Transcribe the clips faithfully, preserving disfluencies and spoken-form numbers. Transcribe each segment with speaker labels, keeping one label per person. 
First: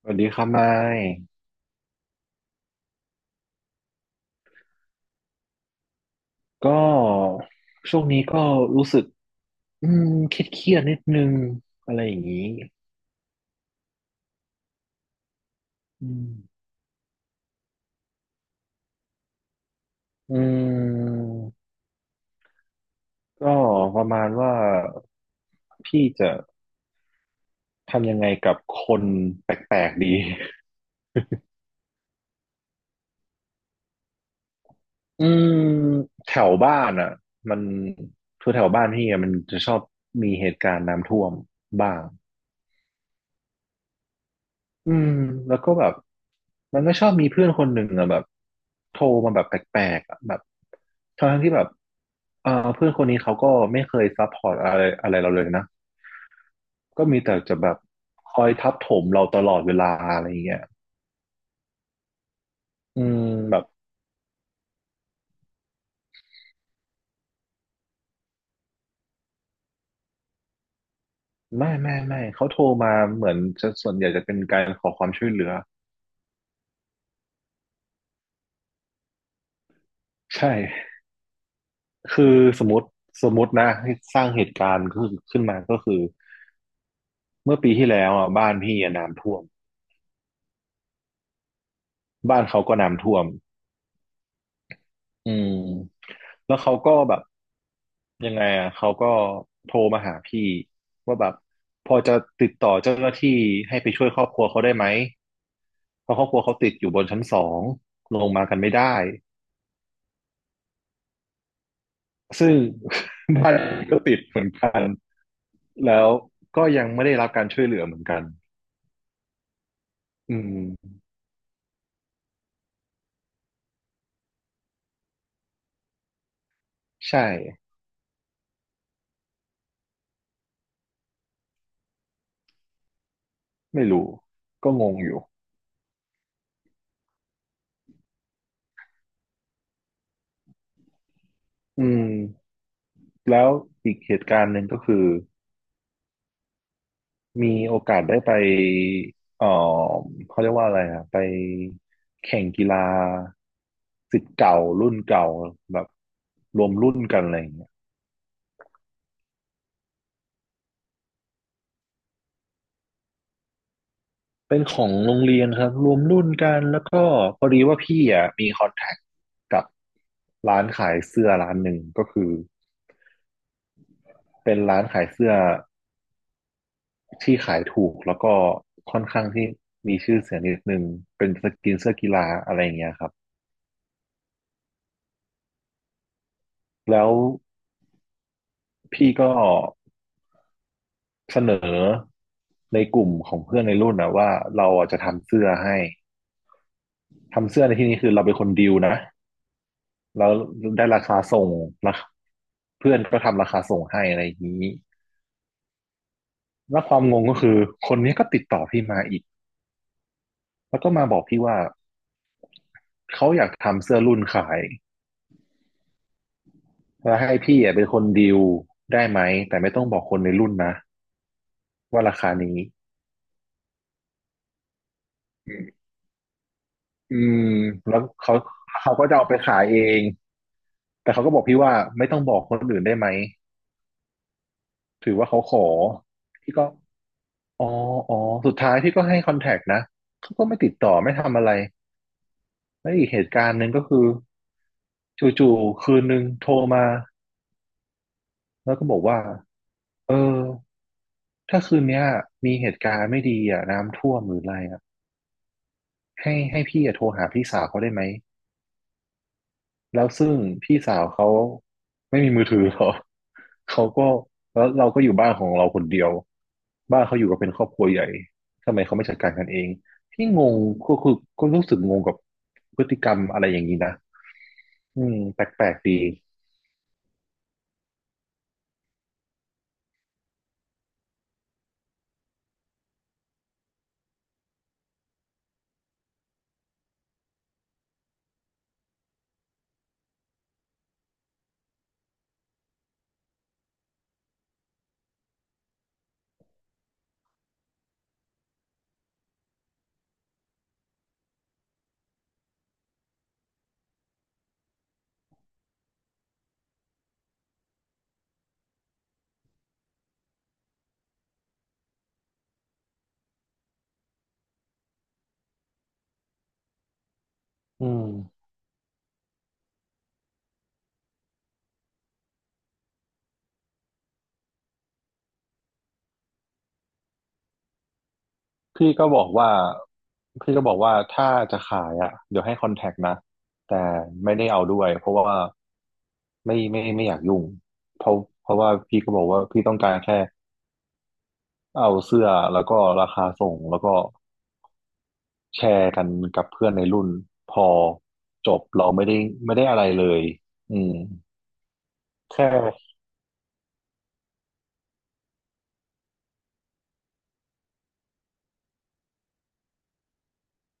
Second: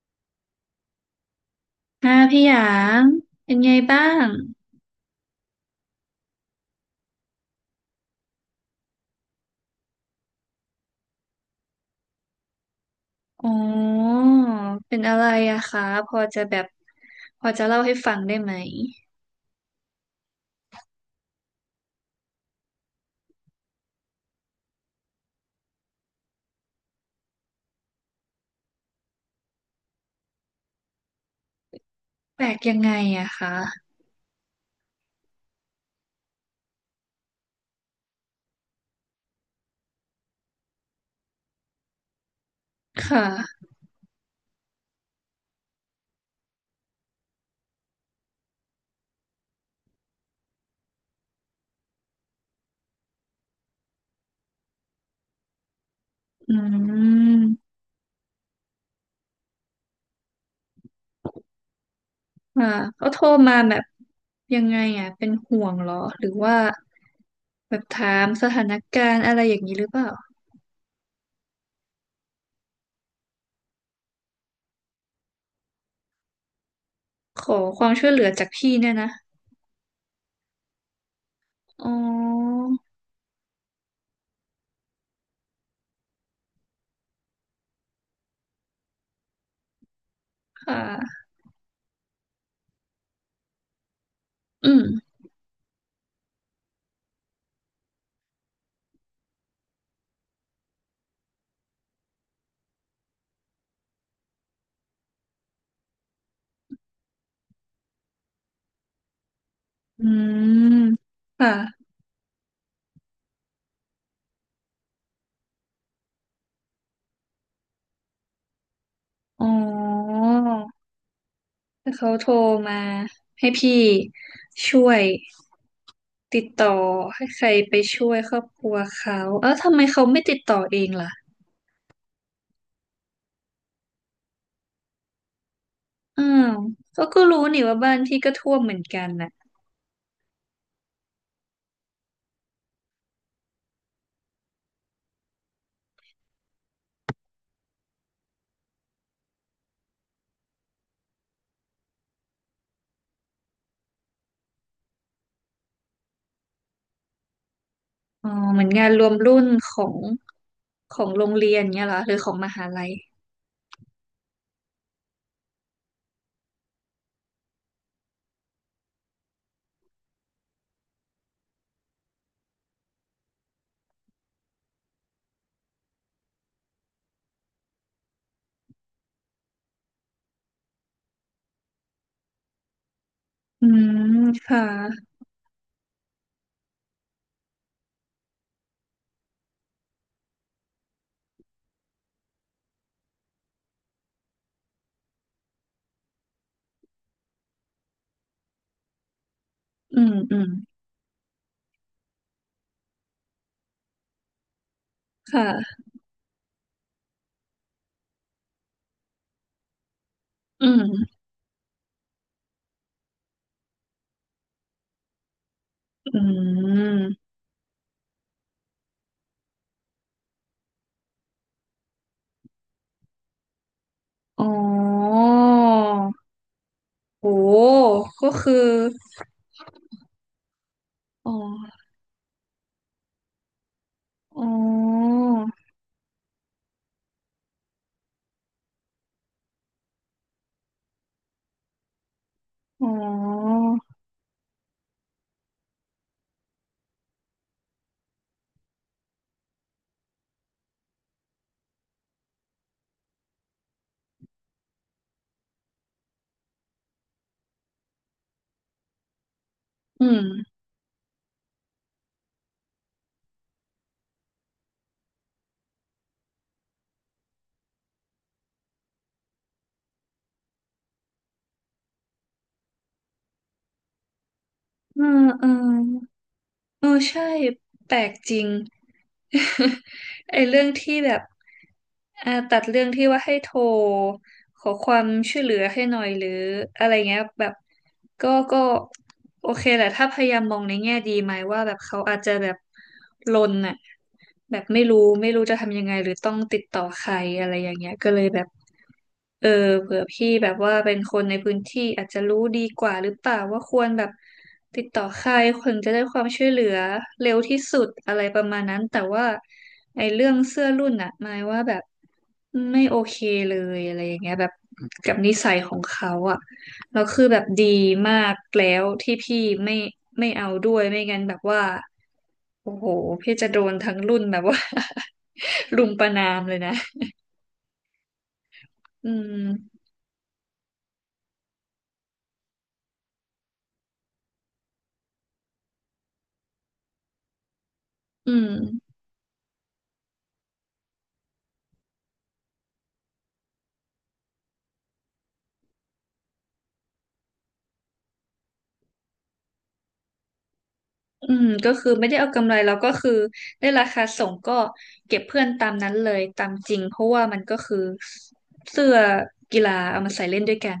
Speaker 1: สวัสดีครับไมค์
Speaker 2: ค่ะพี่หยางเป็นไงบ้าง
Speaker 1: ก็ช่วงนี้ก็รู้สึกอืมเครียดเครียดนิดนึงอะไรอย่างนี้
Speaker 2: อ๋อเป็นอะไรอะคะ
Speaker 1: อื
Speaker 2: พอจะแบ
Speaker 1: ม
Speaker 2: บพอจะเล่าให้ฟังได้ไหม
Speaker 1: อืมก็ประมาณว่าพี่จะทำยังไงกับคนแปลกๆดี
Speaker 2: แปลกยังไงอะคะ
Speaker 1: อืมแถวบ้านอ่ะมันคือแถวบ้านพี่อะมันจะชอบมีเหตุการณ์น้ำท่วมบ้าง
Speaker 2: ค่ะ
Speaker 1: อืมแล้วก็แบบมันก็ชอบมีเพื่อนคนหนึ่งอะแบบโทรมาแบบแปลกๆอะแบบทั้งที่แบบเออเพื่อนคนนี้เขาก็ไม่เคยซัพพอร์ตอะไรอะไรเราเลยนะ
Speaker 2: อื
Speaker 1: ก็มีแต่จะแบ
Speaker 2: ม
Speaker 1: บคอยทับถมเราตลอดเวลาอะไรอย่างเงี้ย
Speaker 2: ค่ะ
Speaker 1: อื
Speaker 2: เขา
Speaker 1: ม
Speaker 2: โทรมา
Speaker 1: แบบ
Speaker 2: แบบยังไงอะเป็นห่วงเหรอหรือว่าแบบถามสถานการณ์อะไรอย่างนี้หรือเปล่า
Speaker 1: ไม่ไม่ไม่เขาโทรมาเหมือนจะส่วนใหญ่จะเป็นการขอความช่วยเหลือ
Speaker 2: ขอความช่วยเหลือจากพี่เนี่ยนะ
Speaker 1: ใช่
Speaker 2: อ๋
Speaker 1: คือ
Speaker 2: อ
Speaker 1: สมมติสมมตินะให้สร้างเหตุการณ์ขึ้นขึ้นมาก็คือเมื่อปีที่แล้วอ่ะบ้านพี่อะน้ำท่วม
Speaker 2: ค่ะ
Speaker 1: บ้านเขาก็น้ำท่วม
Speaker 2: อืม
Speaker 1: อืมแล้วเขาก็แบบยังไงอ่ะเขาก็โทรมาหาพี่ว่าแบบพอจะติดต่อเจ้าหน้าที่ให้ไปช่วยครอบครัวเขาได้ไหมเพราะครอบครัวเขาติดอยู่บนชั้นสองลงมากันไม่ได้
Speaker 2: อืมค่ะ
Speaker 1: ซึ่ง บ้านก็ติดเหมือนกันแล้วก็ยังไม่ได้รับการช่วยเหลือเหมือนกัน
Speaker 2: อ๋อ
Speaker 1: อืม
Speaker 2: เขาโทรมาให้พี่ช่วยติดต่อ
Speaker 1: ใช่
Speaker 2: ให้ใครไปช่วยครอบครัวเขาเอ้าทำไมเขาไม่ติดต่อเองล่ะ
Speaker 1: ไม่รู้ก็งงอยู่
Speaker 2: อ้าวเขาก็รู้นี่ว่าบ้านพี่ก็ท่วมเหมือนกันน่ะ
Speaker 1: อืมแล้วอีกเหตุการณ์หนึ่งก็คือ มีโอกาสได้ไปเอ่อเขาเรียกว่าอะไรอะไปแข่งกีฬาศิษย์เก่ารุ่นเก่าแบบรวมรุ่นกันอะไรอย่างเงี้ย
Speaker 2: อ๋อเหมือนงานรวมรุ่นของของโรงเรียนเงี้ยเหรอหรือของมหาลัย
Speaker 1: เป็นของโรงเรียนครับรวมรุ่นกันแล้วก็พอดีว่าพี่อ่ะมีคอนแทคกับร้านขายเสื้อร้านหนึ่งก็คือเป็นร้านขายเสื้อที่ขายถูกแล้วก็ค่อนข้างที่มีชื่อเสียงนิดนึงเป็นสกินเสื้อกีฬาอะไรอย่างเงี้ยครับ
Speaker 2: อืมค่ะ
Speaker 1: แล้วพี่ก็ เสนอในกลุ่มของเพื่อนในรุ่นนะว่าเราอ่ะจะทำเสื้อให้ทำเสื้อในที่นี้คือเราเป็นคนดีลนะ
Speaker 2: อืม
Speaker 1: แล้ว
Speaker 2: อืม
Speaker 1: ได้ราคาส่งนะเพื่อนก็ทำราคาส่งให้อะไรอย่างนี้
Speaker 2: ค่ะ
Speaker 1: แล้วความงงก็คือคนนี้ก็ติดต่อพี่มาอีก
Speaker 2: อื
Speaker 1: แล้วก็มาบอ
Speaker 2: ม
Speaker 1: กพี่ว่าเขาอยากทำเสื้อรุ่นขาย
Speaker 2: อืม
Speaker 1: แล้วให้พี่อ่ะเป็นคนดีลได้ไหมแต่ไม่ต้องบอกคนในรุ่นนะว่าราคานี้
Speaker 2: อ๋อ
Speaker 1: อื
Speaker 2: โห
Speaker 1: มแล้ว
Speaker 2: ก็
Speaker 1: เขา
Speaker 2: คือ
Speaker 1: เขาก็จะเอาไปขายเองแต่เขา
Speaker 2: อ๋
Speaker 1: ก็บอกพี่ว่า
Speaker 2: อ
Speaker 1: ไม่ต้องบอกคนอื่นได้ไหม
Speaker 2: อ๋อ
Speaker 1: ถือว่าเขาขอพี่ก็อ๋ออ๋อสุดท้ายพี่ก็ให้คอนแทคนะเขาก็ไม่ติดต่อไม่ทำอะไร
Speaker 2: อ๋
Speaker 1: แล้วอีกเหตุกา
Speaker 2: อ
Speaker 1: รณ์หนึ่งก็คือจู่ๆคืนหนึ่งโทรมาแล้วก็บอกว่าเออถ้าคืนเนี้ยมีเหตุการณ์ไม่ดีอ่ะน้ำท่วมหรืออะไรอ่ะให้ให้พี่อ่ะโทรหาพี่สาวเขาได้ไหม แล้
Speaker 2: อื
Speaker 1: ว
Speaker 2: ม
Speaker 1: ซึ่งพี่สาวเขาไม่มีมือถือหรอก เขาก็แล้วเราก็อยู่บ้านของเราคนเดียวบ้านเขาอยู่กันเป็นครอบครัวใหญ่ทำไมเขาไม่จัดการกันเองพี่งงก็คือก็รู้สึกงงกับพฤติกรรมอะไรอย่างนี้นะ
Speaker 2: เอ
Speaker 1: อื
Speaker 2: อ
Speaker 1: มแป
Speaker 2: เอ
Speaker 1: ลกๆดี
Speaker 2: อเออใช่ แปลกจริง ไอ้เรื่องที่แบบอ่าตัดเรื่องที่ว่าให้โทรขอความช่วยเหลือให้หน่อยหรืออะไรเงี้ยแบบก็ก็โอเคแหละ ถ้าพยายามมองในแง่ดีไหมว่าแบบเขาอาจจะแบบลนอะแบบไม่รู้ไม่รู้จะทำยังไงหรือต้องติดต่อใครอะไรอย่างเงี้ยก็เลยแบบ เออเผื่อพี่แบบว่าเป็นคนในพื้นที่อาจจะรู้ดีกว่าหรือเปล่าว่าควรแบบติดต่อใครถึงจะได้ความช่วยเหลือเร็วที่สุดอะไรประมาณนั้นแต่ว่าไอ้เรื่องเสื้อรุ่นอะหมายว่าแบบไม่โอเคเลยอะไรอย่างเงี้ยแบบกับนิสัยของเขาอะแล้วคือแบบดี
Speaker 1: อื
Speaker 2: มาก
Speaker 1: ม
Speaker 2: แล้วที่พี่ไม่ไม่เอาด้วยไม่งั้นแบบว่าโอ้โหพี่จะโดนทั้งรุ่นแบบว่า รุมประณามเลยนะ
Speaker 1: พี่ก็
Speaker 2: อื
Speaker 1: บอก
Speaker 2: ม
Speaker 1: ว่าพี่ก็บอกว่าถ้าจะขายอ่ะเดี๋ยวให้คอนแทคนะแต่ไม่ได้เอาด้วยเพราะว่าไม่ไม่ไม่อยากยุ่งเพราะ
Speaker 2: อื
Speaker 1: เพราะว่า
Speaker 2: ม
Speaker 1: พี่ก็บอกว่าพี่ต้องการแค่ เอาเสื้อแล้วก็ราคาส่งแล้วก็แชร์กันกับเพื่อนในรุ่นพอจบเราไม่ได้ไม่ได้อะไรเลยอืม
Speaker 2: อืมก็คือไม่ได้เอา
Speaker 1: แค
Speaker 2: กำไรเราก็
Speaker 1: ่
Speaker 2: คือได้ราคาส่งก็เก็บเพื่อนตามนั้นเลยตามจริงเพราะว่ามันก็คือเสื้อกีฬาเอามาใส่เล่นด้วยกัน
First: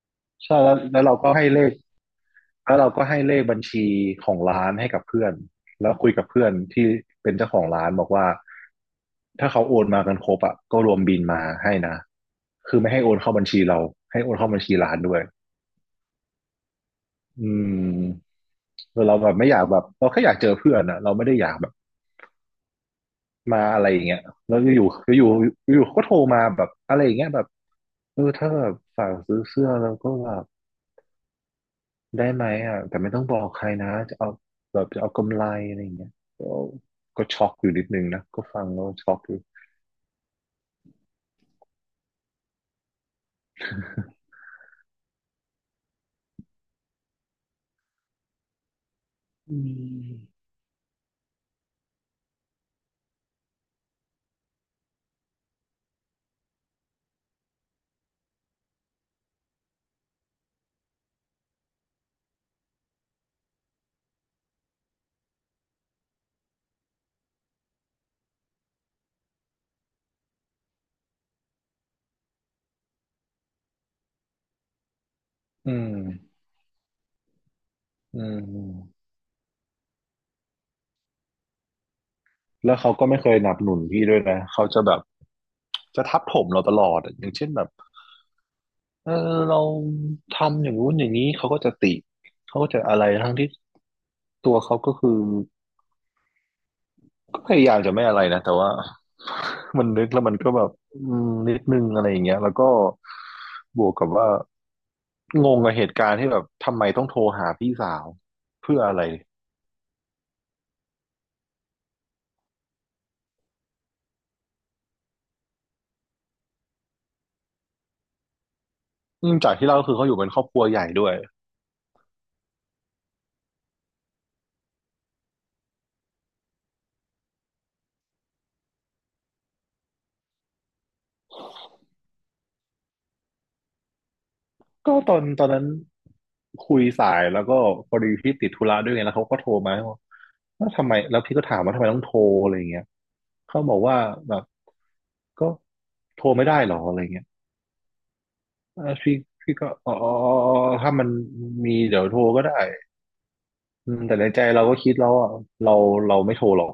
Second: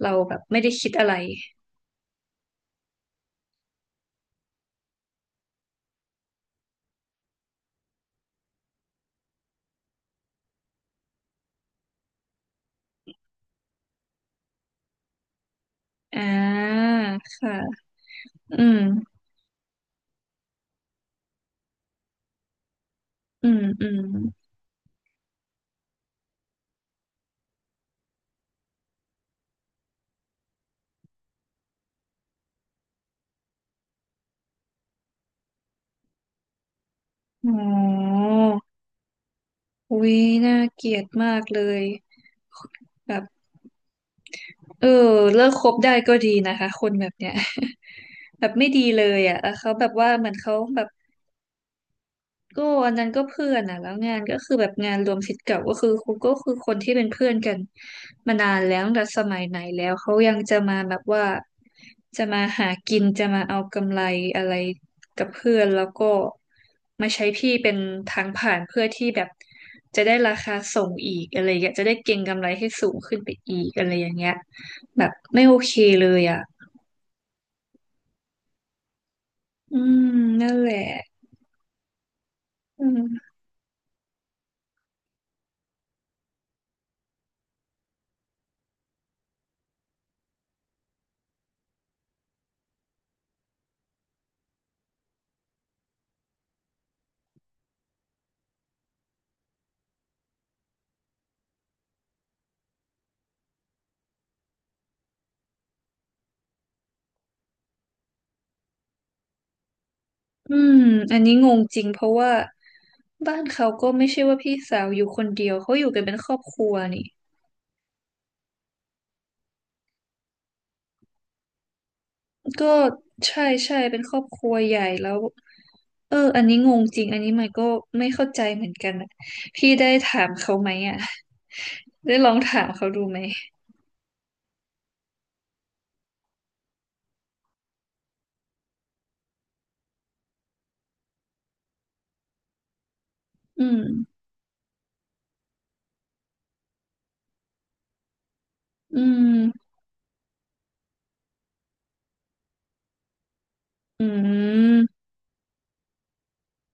Speaker 2: เราแบบ
Speaker 1: ใช่
Speaker 2: ไม่ได้
Speaker 1: แล้ว
Speaker 2: คิด
Speaker 1: แล้ว
Speaker 2: อะไร
Speaker 1: เราก็ให้เลขแล้วเราก็ให้เลขบัญชีของร้านให้กับเพื่อนแล้วคุยกับเพื่อนที่เป็นเจ้าของร้านบอกว่าถ้าเขาโอนมากันครบอ่ะก็รวมบินมาให้นะคือไม่ให้โอนเข้าบัญชีเราให้โอนเข้าบัญชีร้านด้วย
Speaker 2: อ่า
Speaker 1: อื
Speaker 2: ค่ะ
Speaker 1: ม
Speaker 2: อืม
Speaker 1: เราแบบไม่อยากแบบเราแค่อยากเจอเพื่อนอะเราไม่ได้อยากแบบ
Speaker 2: อืม
Speaker 1: มาอะ
Speaker 2: อื
Speaker 1: ไรอ
Speaker 2: ม
Speaker 1: ย่างเงี้ยแล้วก็อยู่ก็อยู่อยู่เขาก็โทรมาแบบอะไรอย่างเงี้ยแบบเออถ้าแบบฝากซื้อเสื้อแล้วก็แบบได้ไหมอ่ะแต่ไม่ต้องบอกใครนะจะเอาแบบจะเอากำไรอะไรอย่างเงี้ยก็ก็ช็
Speaker 2: อ๋
Speaker 1: อกอยู่นิดนึง
Speaker 2: อ
Speaker 1: นะก็ฟังแล้วช็อกอยู่
Speaker 2: อุ๊ยน่าเกลียดมากเลยแบบเออเลิกคบได้ก็ดีนะคะคนแบบเนี้ย แบบไม่ดีเลยอ่ะแล้ว
Speaker 1: อื
Speaker 2: เขาแบบว่าเหมือน
Speaker 1: ม
Speaker 2: เขาแบบ ก็อันนั้นก็เพื่อนอ่ะแล้วงานก็คือแบบงานรวมศิษย์เก่าก็คือครูก็คือคนที่เป็นเพื่อนกันมานานแล้วตั้งแต่สมัยไหนแล้วเขายังจะมาแบบว่าจะมาหากินจะมาเอากำไรอะไรกับเพื่อนแล้วก็มาใช้พี่เป็นทางผ่านเพื่อที่แบบจะได้ราคาส่งอีกอะไรอย่างเงี้ยจะได้เก็งกำไรให้สูงขึ้นไปอีกอะไรอย่างเงี้ยแบบไม่โอ
Speaker 1: อื
Speaker 2: เค
Speaker 1: ม
Speaker 2: เลยอ่ะ
Speaker 1: อืม
Speaker 2: อืมนั่นแหละ
Speaker 1: แล้ว
Speaker 2: อื
Speaker 1: เขา
Speaker 2: ม
Speaker 1: ก็ไม่เคยหนับหนุนพี่ด้วยนะเขาจะแบบจะทับถมเราตลอดอะอย่างเช่นแบบเออเราทำอย่างนู้นอย่างนี้เขาก็จะติเขาก็จะอะไรทั้งที่ตัวเขาก็คือ ก็พยายามจะไม่อะไรนะแต่ว่า มันนึกแล้วมันก็แบบอืมนิดนึงอะไรอย่างเงี้ยแล้วก็บวกกับว่างงกับเหตุการณ์ที่แบบทำไมต้องโทรหาพี่สาวเพื่ออะไร
Speaker 2: อืมอันนี้งงจริงเพราะว่าบ้านเขาก็ไม่ใช่ว่าพี่สาวอยู่คนเดียวเขาอยู่กันเป็นครอบครัวนี่
Speaker 1: อืมจากที่เล่าก็คือเขาอยู่เป็นครอบครัวใหญ่ด้วย
Speaker 2: ก็ใช่ใช่เป็นครอบครัวใหญ่แล้วเอออันนี้งงจริงอันนี้มันก็ไม่เข้าใจเหมือนกันอะพี่ได้ถามเขาไหมอ่ะได้ลองถามเขาดูไหม
Speaker 1: ก็ตอนตอนนั้นคุยสายแล้วก็พอดีพี่ติดธุระด้วยไงแล้วเขาก็โทรมาว่าแล้วทำไมแล้วพี่ก็ถามว่าทำไมต้องโทรอะไรอย่างเงี้ยเขา
Speaker 2: อื
Speaker 1: บ
Speaker 2: ม
Speaker 1: อกว่าแบบก็โทรไม่ได้หรออะไรเงี้ย เออ
Speaker 2: อื
Speaker 1: พี่พี่ก็
Speaker 2: ม
Speaker 1: อ๋อถ้ามันมีเดี๋ยวโทรก็ได้อืม
Speaker 2: อื
Speaker 1: แต่ในใจเราก็
Speaker 2: ม
Speaker 1: คิดแล้วอ่ะเราเราไม่โทรหรอก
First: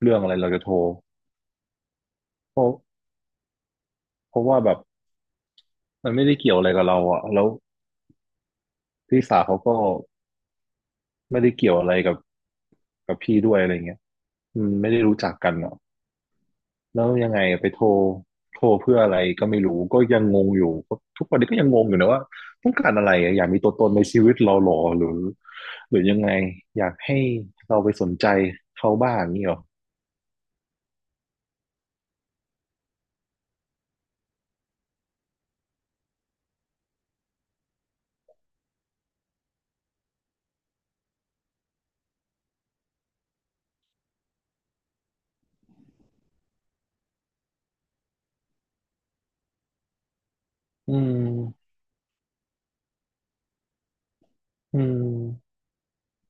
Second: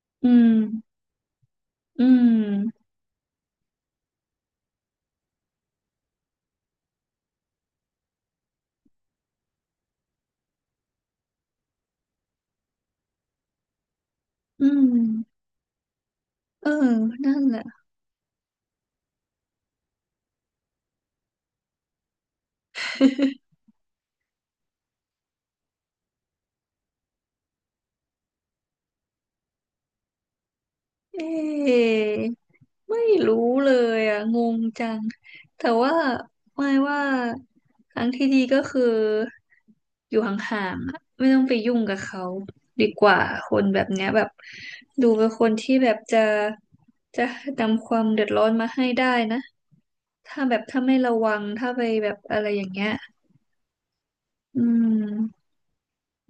Speaker 1: เรื่อง
Speaker 2: อื
Speaker 1: อะไรเรา
Speaker 2: ม
Speaker 1: จะโทร
Speaker 2: อื
Speaker 1: เพราะ
Speaker 2: ม
Speaker 1: เพราะว่าแบบมันไม่ได้เกี่ยวอะไรกับเราอ่ะแล้วพี่สาวเขาก็ไม่ได้เกี่ยวอะไรกับกับพี่ด้วยอะไรเงี้ยอื
Speaker 2: อื
Speaker 1: มไม่ได้รู้จัก
Speaker 2: ม
Speaker 1: กันอ่ะ
Speaker 2: เออ
Speaker 1: แล้วยัง
Speaker 2: นั่
Speaker 1: ไง
Speaker 2: นแหละ
Speaker 1: ไปโทรโทรเพื่ออะไรก็ไม่รู้ก็ยังงงอยู่ทุกวันนี้ก็ยังงงอยู่นะว่าต้องการอะไรอะ อยากมีตัวตนในชีวิตเราหรอหรือหรือยังไงอยากให้เราไปสนใจเขาบ้างนี่หรอ
Speaker 2: เอะไม่รู้เลยอ่ะงงจังแต่ว่าไม่ว่าทางที่ดีก็คืออยู่ห่างๆอะไม่ต้องไปยุ่งกับเขาดีกว่าคนแบบเนี้ยแบบดูเป็นคนที่แบบจะจะนำความเดือดร้อนมาให้ได้นะถ้าแบบถ้า
Speaker 1: อื
Speaker 2: ไม่ระวังถ้า
Speaker 1: ม
Speaker 2: ไปแบบอะไรอย่างเงี้ยอื
Speaker 1: อื
Speaker 2: ม
Speaker 1: ม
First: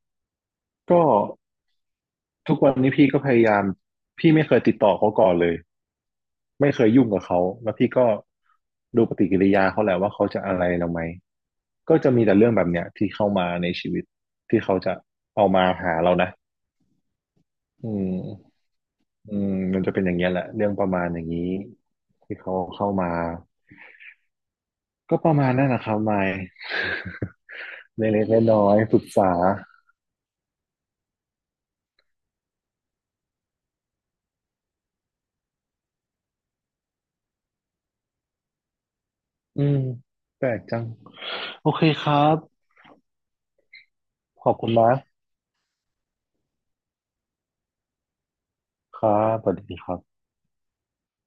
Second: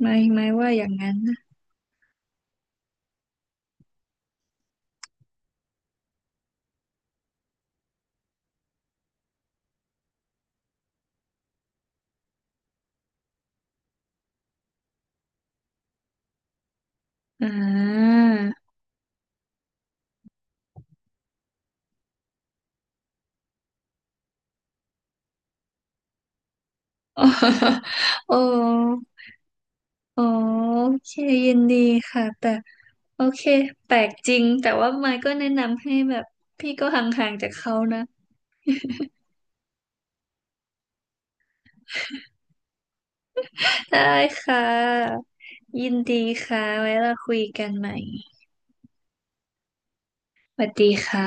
Speaker 2: ไม่ไม่ว่าอย่าง
Speaker 1: ก็
Speaker 2: นั้นนะ
Speaker 1: ทุกวันนี้พี่ก็พยายามพี่ไม่เคยติดต่อเขาก่อนเลยไม่เคยยุ่งกับเขาแล้วพี่ก็ดูปฏิกิริยาเขาแหละว่าเขาจะอะไรเราไหมก็จะมีแต่เรื่องแบบเนี้ยที่เข้ามาในชีวิตที่เขาจะเอามาหาเรานะ
Speaker 2: อ่
Speaker 1: อืม
Speaker 2: า
Speaker 1: อืมมันจะเป็นอย่างเงี้ยแหละเรื่องประมาณอย่างนี้ที่เขาเข้ามาก็ประมาณนั้นนะครับมายเล็ ก
Speaker 2: โอ้
Speaker 1: ๆน้อยๆปรึกษา
Speaker 2: อ๋อโอเคยินดีค่ะแต่โอเคแปลกจริงแต่ว่าไมค์ก็แนะนำให้แบบพี่ก็ห่างๆจากเขานะ
Speaker 1: อืมแปลกจังโอเคครับ
Speaker 2: ได้
Speaker 1: ขอบ
Speaker 2: ค่
Speaker 1: คุณมาก
Speaker 2: ะยินดีค่ะไว้เราคุยกันใหม่
Speaker 1: ครับสวัสดีครับ
Speaker 2: สวัสดีค่ะ